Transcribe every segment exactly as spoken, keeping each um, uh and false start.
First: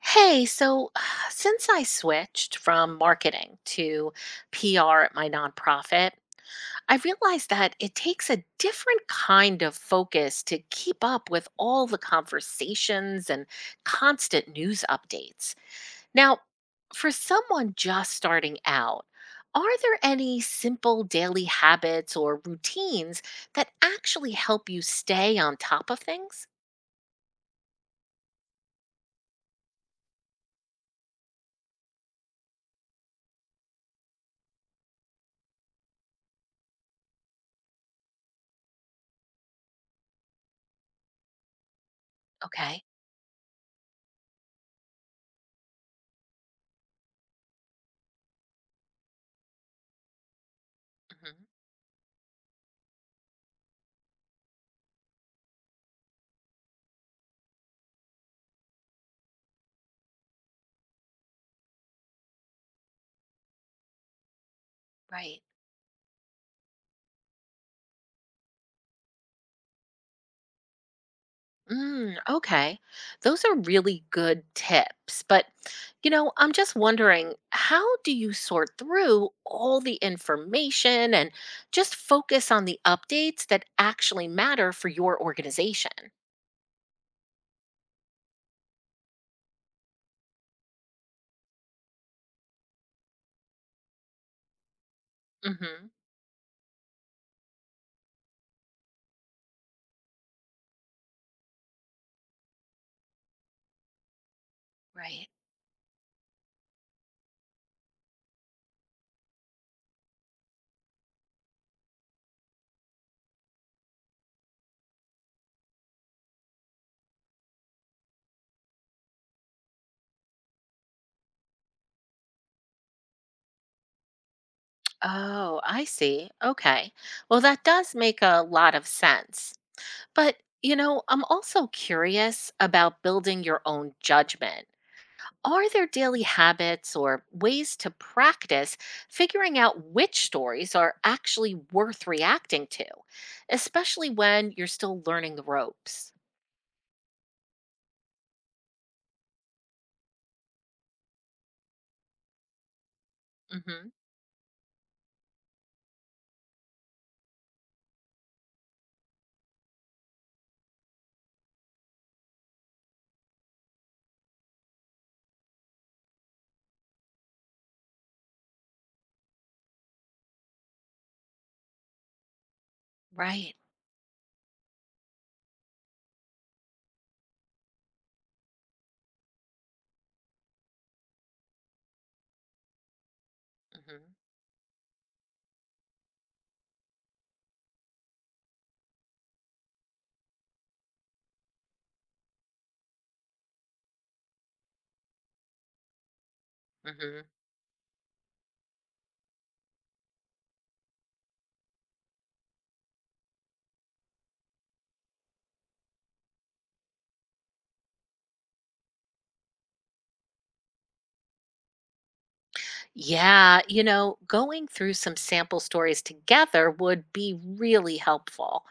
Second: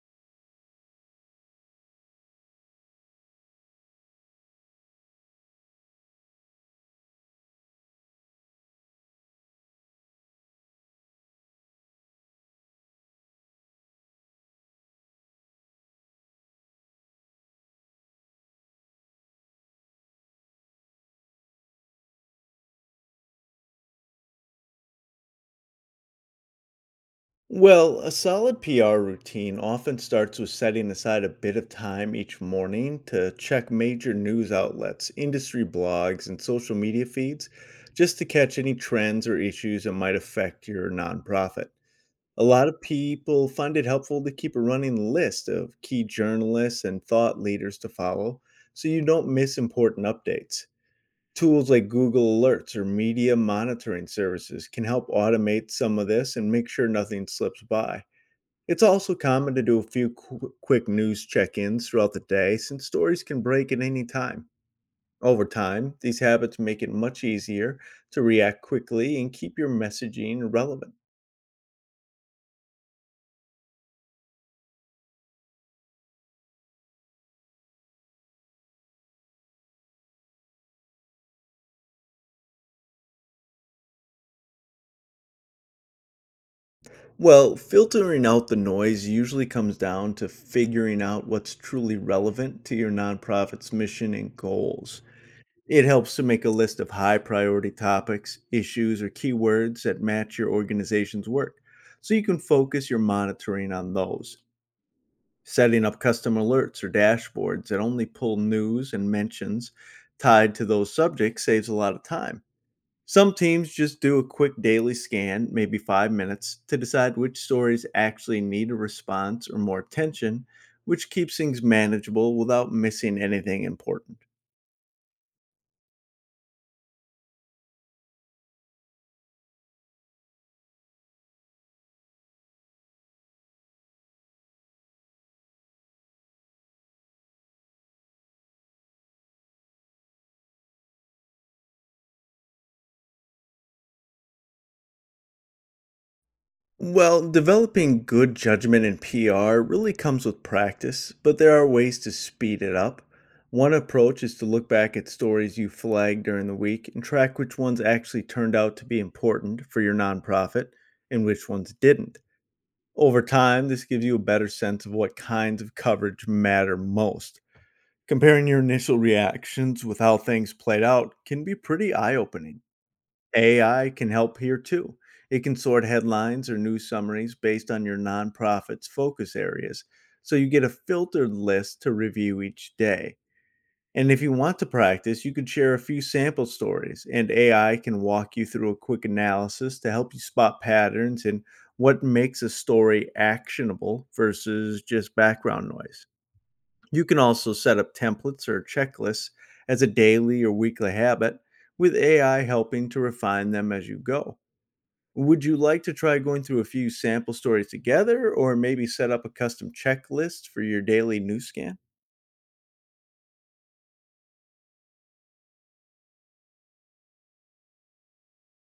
Hey, so uh, since I switched from marketing to P R at my nonprofit, I realized that it takes a different kind of focus to keep up with all the conversations and constant news updates. Now, for someone just starting out, are there any simple daily habits or routines that actually help you stay on top of things? Well, a solid P R routine often starts with setting aside a bit of time each morning to check major news outlets, industry blogs, and social media feeds just to catch any trends or issues that might affect your nonprofit. A lot of Okay. people find it helpful to keep a running list of key journalists and thought leaders to follow so you don't miss important updates. hmm Tools like Google Alerts or media monitoring services can help automate some of this and make sure nothing slips by. It's also common to do a few qu- quick news check ins throughout the day since stories can break at any time. Right. Over time, these habits make it much easier to react quickly and keep your messaging relevant. Mm, okay. Those are really good tips. But, you know, I'm just wondering, how do you sort through all the information and just focus on the updates that actually matter for your organization? Well, filtering out the noise usually comes down to figuring out what's truly relevant to your nonprofit's mission and goals. It hmm helps to make a list of high priority topics, issues, or keywords that match your organization's work so you can focus your monitoring on those. Right. Setting up custom alerts or dashboards that only pull news and mentions tied to those subjects saves a lot of time. Some teams just do a quick daily scan, maybe five minutes, to decide which stories actually need a response or more attention, which keeps things manageable without missing anything important. Oh, I see. Okay. Well, that does make a lot of sense. But, you know, I'm also curious about building your own judgment. Are there daily habits or ways to practice figuring out which stories are actually worth reacting to, especially when you're still learning the ropes? Well, developing good judgment in P R really comes with practice, but there are ways to speed it up. One hmm approach is to look back at stories you flagged during the week and track which ones actually turned out to be important for your nonprofit and which ones didn't. Over time, this gives you a better sense of what kinds of coverage matter most. Comparing your initial reactions with how things played out can be pretty eye opening. Right. A I can help here too. It can sort headlines or news summaries based on your nonprofit's focus areas, so you get a filtered list to review each day. And hmm if you want to practice, you could share a few sample stories, and A I can walk you through a quick analysis to help you spot patterns and what makes a story actionable versus just background noise. You can hmm also set up templates or checklists as a daily or weekly habit, with A I helping to refine them as you go. Would you like to try going through a few sample stories together, or maybe set up a custom checklist for your daily news scan? Yeah, you know, going through some sample stories together would be really helpful.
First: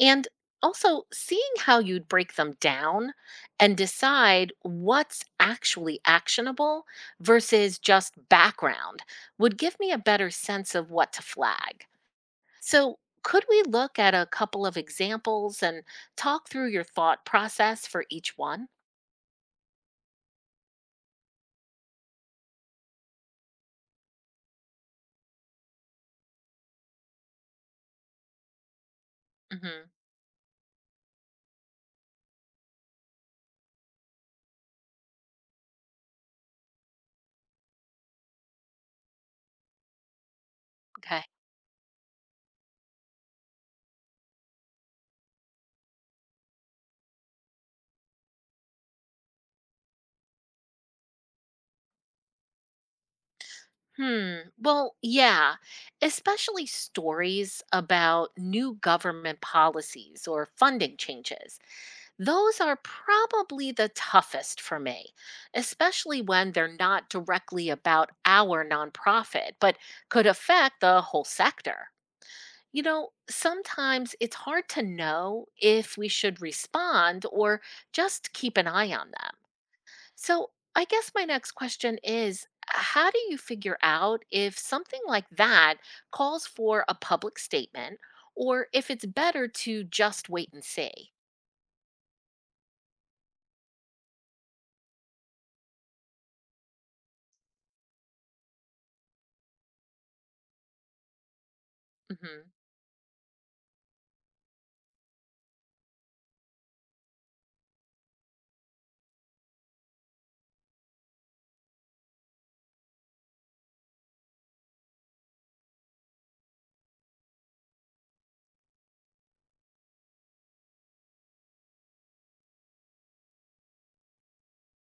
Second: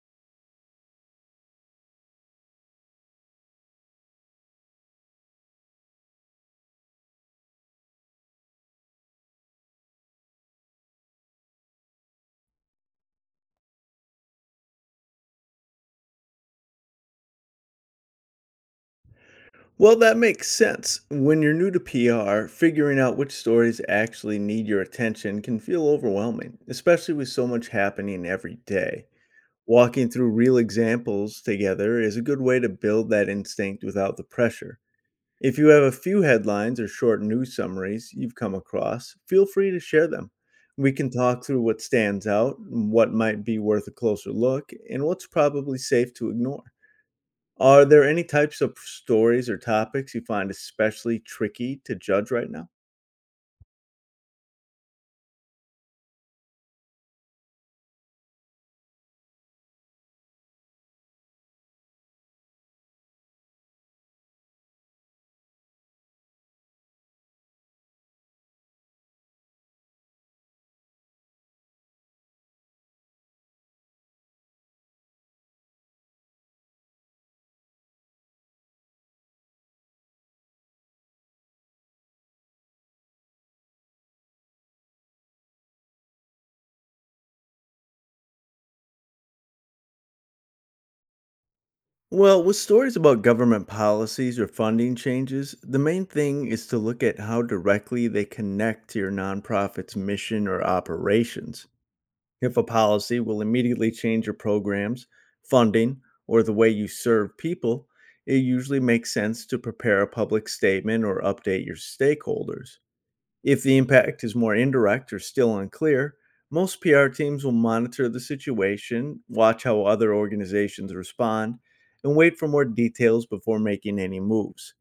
And also seeing how you'd break them down and decide what's actually actionable versus just background would give me a better sense of what to flag. So, could we look at a couple of examples and talk through your thought process for each one? Well, that makes sense. When you're new to P R, figuring out which stories actually need your attention can feel overwhelming, especially with so much happening every day. hmm Walking through real examples together is a good way to build that instinct without the pressure. If you have a few headlines or short news summaries you've come across, feel free to share them. We can Okay. talk through what stands out, mm, what might be worth a closer look, and what's probably safe to ignore. Are there any types of stories or topics you find especially tricky to judge right now? Hmm. Well, yeah, especially stories about new government policies or funding changes. Those are probably the toughest for me, especially when they're not directly about our nonprofit, but could affect the whole sector. You know, sometimes it's hard to know if we should respond or just keep an eye on them. So, I guess my next question is, how do you figure out if something like that calls for a public statement or if it's better to just wait and see? Well, with stories about government policies or funding changes, the main thing is to look at how directly they connect to your nonprofit's mission or operations. hmm HIPAA policy will immediately change your programs, funding, or the way you serve people, it usually makes sense to prepare a public statement or update your stakeholders. If the impact is more indirect or still unclear, most P R teams will monitor the situation, watch how other organizations respond, and wait for more details before making any moves.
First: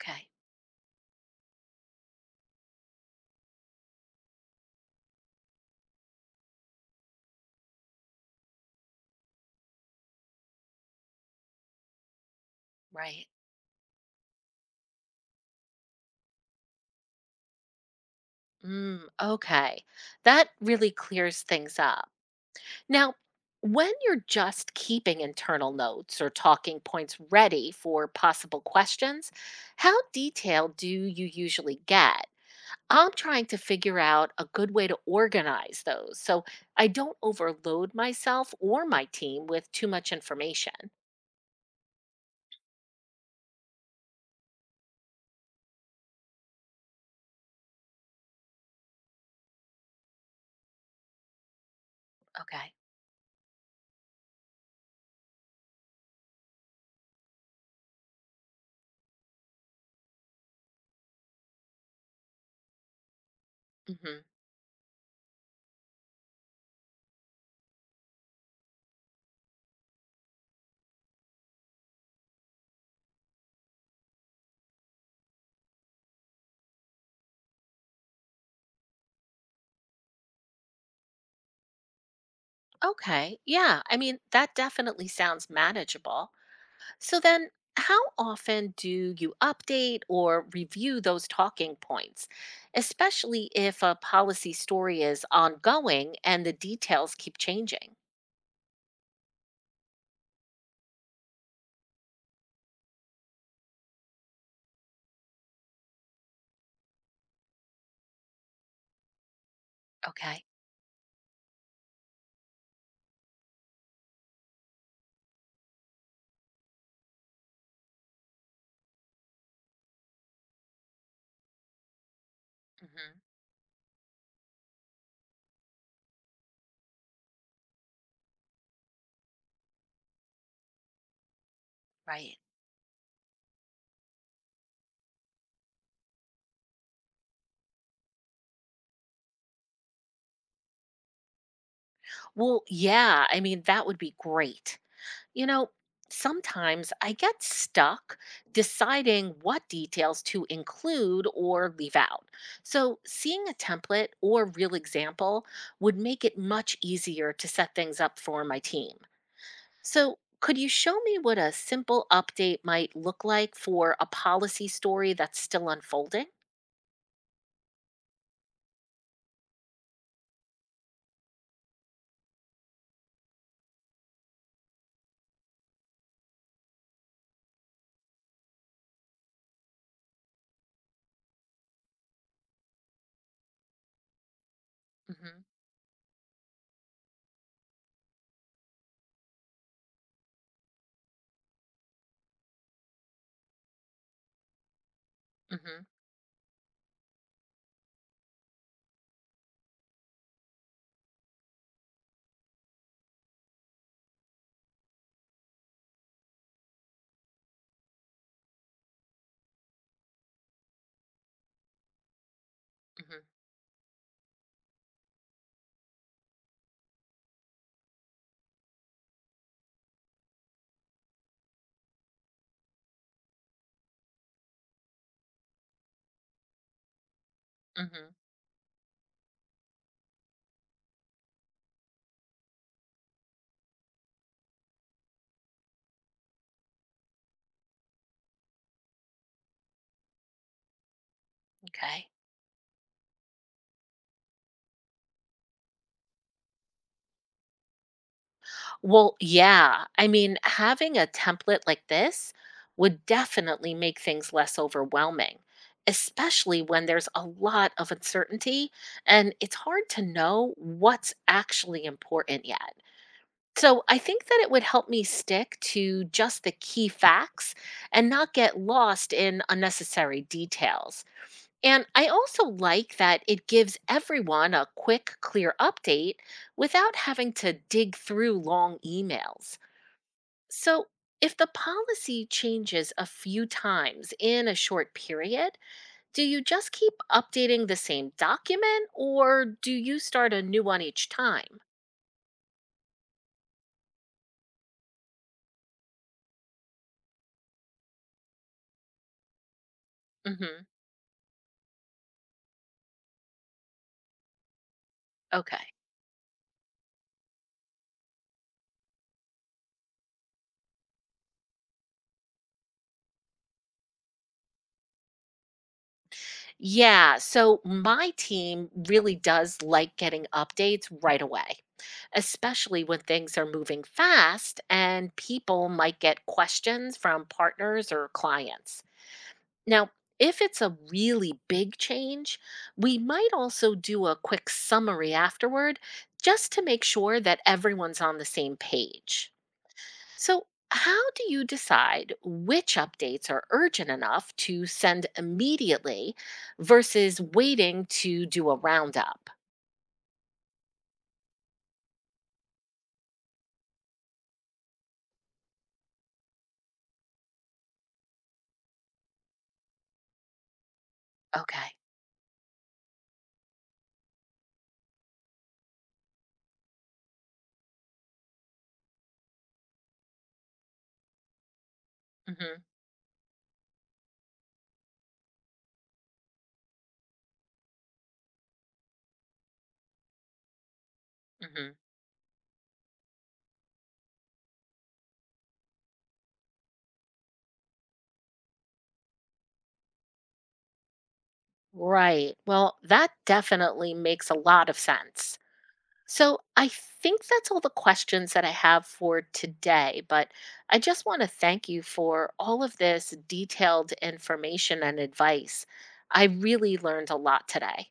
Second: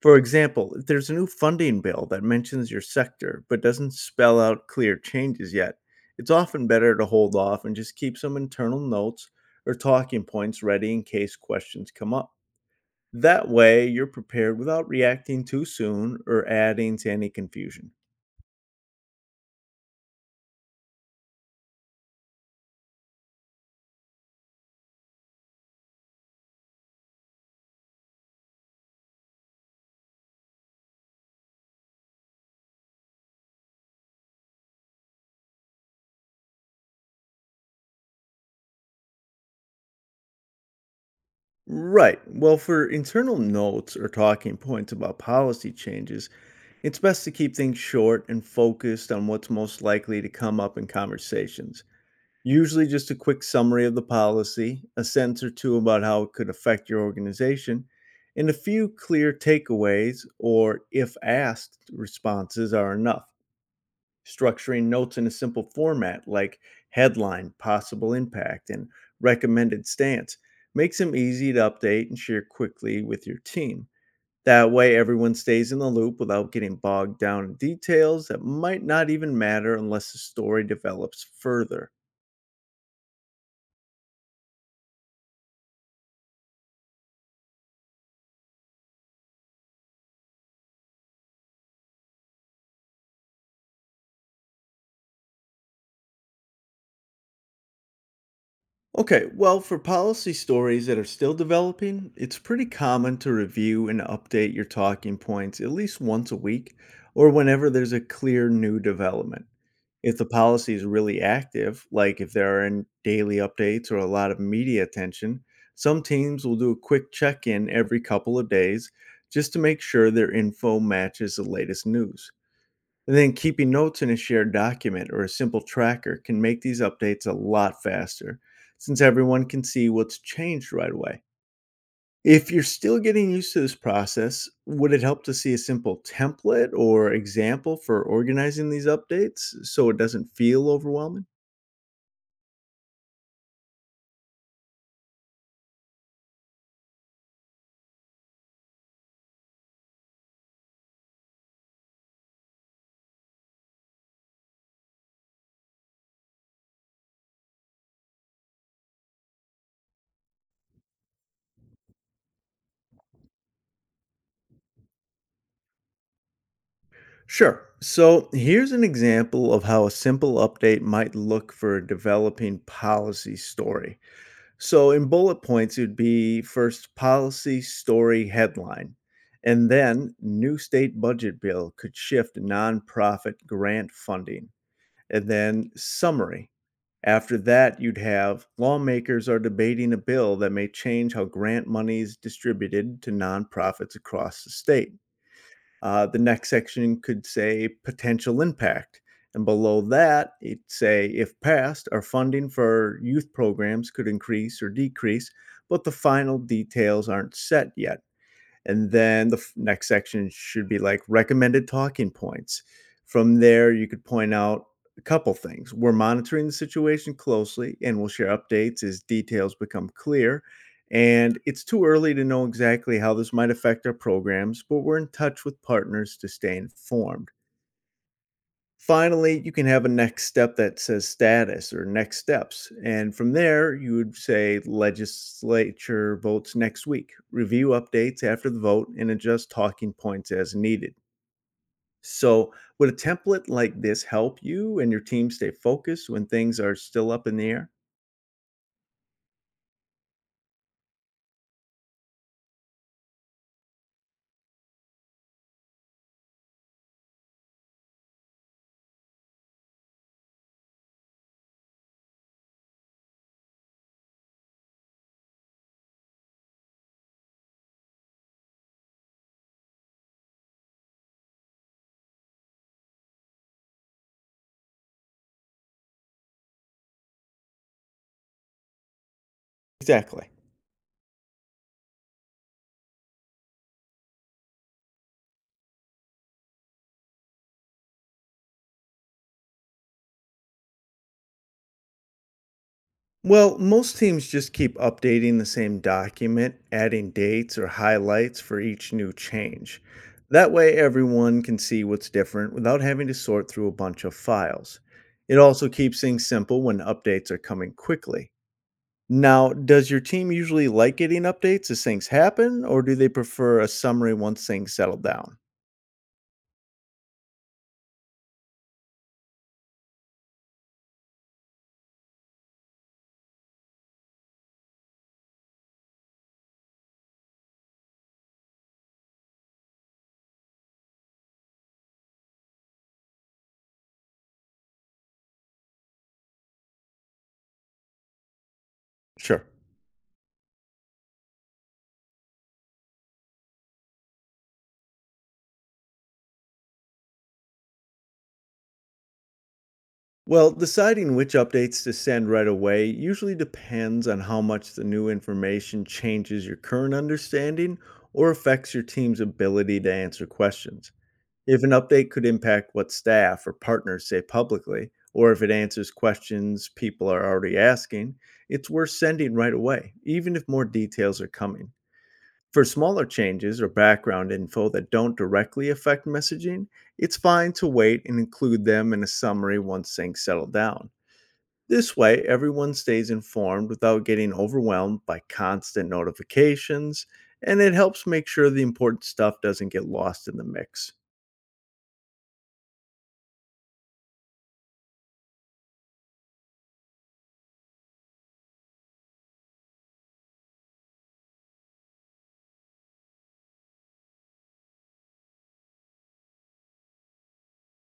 For example, if there's a new funding bill that mentions your sector but doesn't spell out clear changes yet, it's often better to hold off and just keep some internal notes or talking points ready in case questions come up. right. That way, you're prepared without reacting too soon or adding to any confusion. Mm, okay. That really clears things up. Now, when you're just keeping internal notes or talking points ready for possible questions, how detailed do you usually get? I'm trying to figure out a good way to organize those so I don't overload myself or my team with too much information. Right. Well, for internal notes or talking points about policy changes, it's best to keep things short and focused on what's most likely to come up in conversations. Okay. Usually, just a quick summary of the policy, a sentence or two about how it could affect your organization, and a few clear takeaways or if asked responses are enough. hmm Structuring notes in a simple format like headline, possible impact, and recommended stance makes them easy to update and share quickly with your team. That way, everyone stays in the loop without getting bogged down in details that might not even matter unless the story develops further. Okay. Yeah. I mean, that definitely sounds manageable. So then, how often do you update or review those talking points, especially if a policy story is ongoing and the details keep changing? Okay, well, for policy stories that are still developing, it's pretty common to review and update your talking points at least once a week or whenever there's a clear new development. If the Okay. policy is really active, like if there are in daily updates or a lot of media attention, some teams will do a quick check in every couple of days just to make sure their info matches the latest news. And hmm then keeping notes in a shared document or a simple tracker can make these updates a lot faster since everyone can see what's changed right away. Right. If you're still getting used to this process, would it help to see a simple template or example for organizing these updates so it doesn't feel overwhelming? Well, yeah, I mean, that would be great. You know, sometimes I get stuck deciding what details to include or leave out. So, seeing a template or real example would make it much easier to set things up for my team. So, could you show me what a simple update might look like for a policy story that's still unfolding? Sure. So here's an example of how a simple update might look for a developing policy story. So in bullet points, it would be first policy story headline, and then new state budget bill could shift nonprofit grant funding, and Mm-hmm, then summary. After that, you'd have lawmakers are debating a bill that may change how grant money is distributed to nonprofits across the state. mm-hmm, Uh, the next section could say potential impact. And below that, it'd say if passed, our funding for youth programs could increase or decrease, but the final details aren't set yet. And then the f- next section should be like recommended talking points. mm-hmm, From there, you could point out a couple things. We're monitoring the situation closely and we'll share updates as details become clear. And it's too early to know exactly how this might affect our programs, but we're in touch with partners to stay informed. mm-hmm. Finally, you can have a next step that says status or next steps. And from there, you would say legislature votes next week, review updates after the vote, and adjust talking points as needed. Okay. So, would a template like this help you and your team stay focused when things are still up in the air? Well, yeah. I mean, having a template like this would definitely make things less overwhelming, especially when there's a lot of uncertainty and it's hard to know what's actually important yet. So I think that it would help me stick to just the key facts and not get lost in unnecessary details. And I also like that it gives everyone a quick, clear update without having to dig through long emails. Exactly. So, if the policy changes a few times in a short period, do you just keep updating the same document or do you start a new one each time? Well, most teams just keep updating the same document, adding dates or highlights for each new change. That hmm way, everyone can see what's different without having to sort through a bunch of files. It also Okay. keeps things simple when updates are coming quickly. Now, does your team usually like getting updates as things happen, or do they prefer a summary once things settle down? Yeah, so my team really does like getting updates right away, especially when things are moving fast and people might get questions from partners or clients. Now, if it's a really big change, we might also do a quick summary afterward just to make sure that everyone's on the same page. Sure. So, how do you decide which updates are urgent enough to send immediately versus waiting to do a roundup? Well, deciding which updates to send right away usually depends on how much the new information changes your current understanding or affects your team's ability to answer questions. If an Okay. update could impact what staff or partners say publicly, or if it answers questions people are already asking, it's worth sending right away, even if more details are coming. Mhm. For smaller changes or background info that don't directly affect messaging, it's fine to wait and include them in a summary once things settle down. Mhm. This way, everyone stays informed without getting overwhelmed by constant notifications, and it helps make sure the important stuff doesn't get lost in the mix. Right. Well, that definitely makes a lot of sense. So, I think that's all the questions that I have for today, but I just want to thank you for all of this detailed information and advice. I really learned a lot today.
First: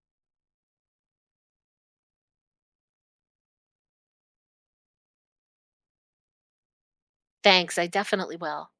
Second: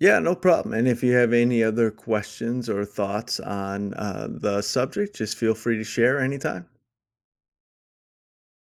Yeah, no problem. And if you have any other questions or thoughts on uh, the subject, just feel free to share anytime. Thanks. I definitely will.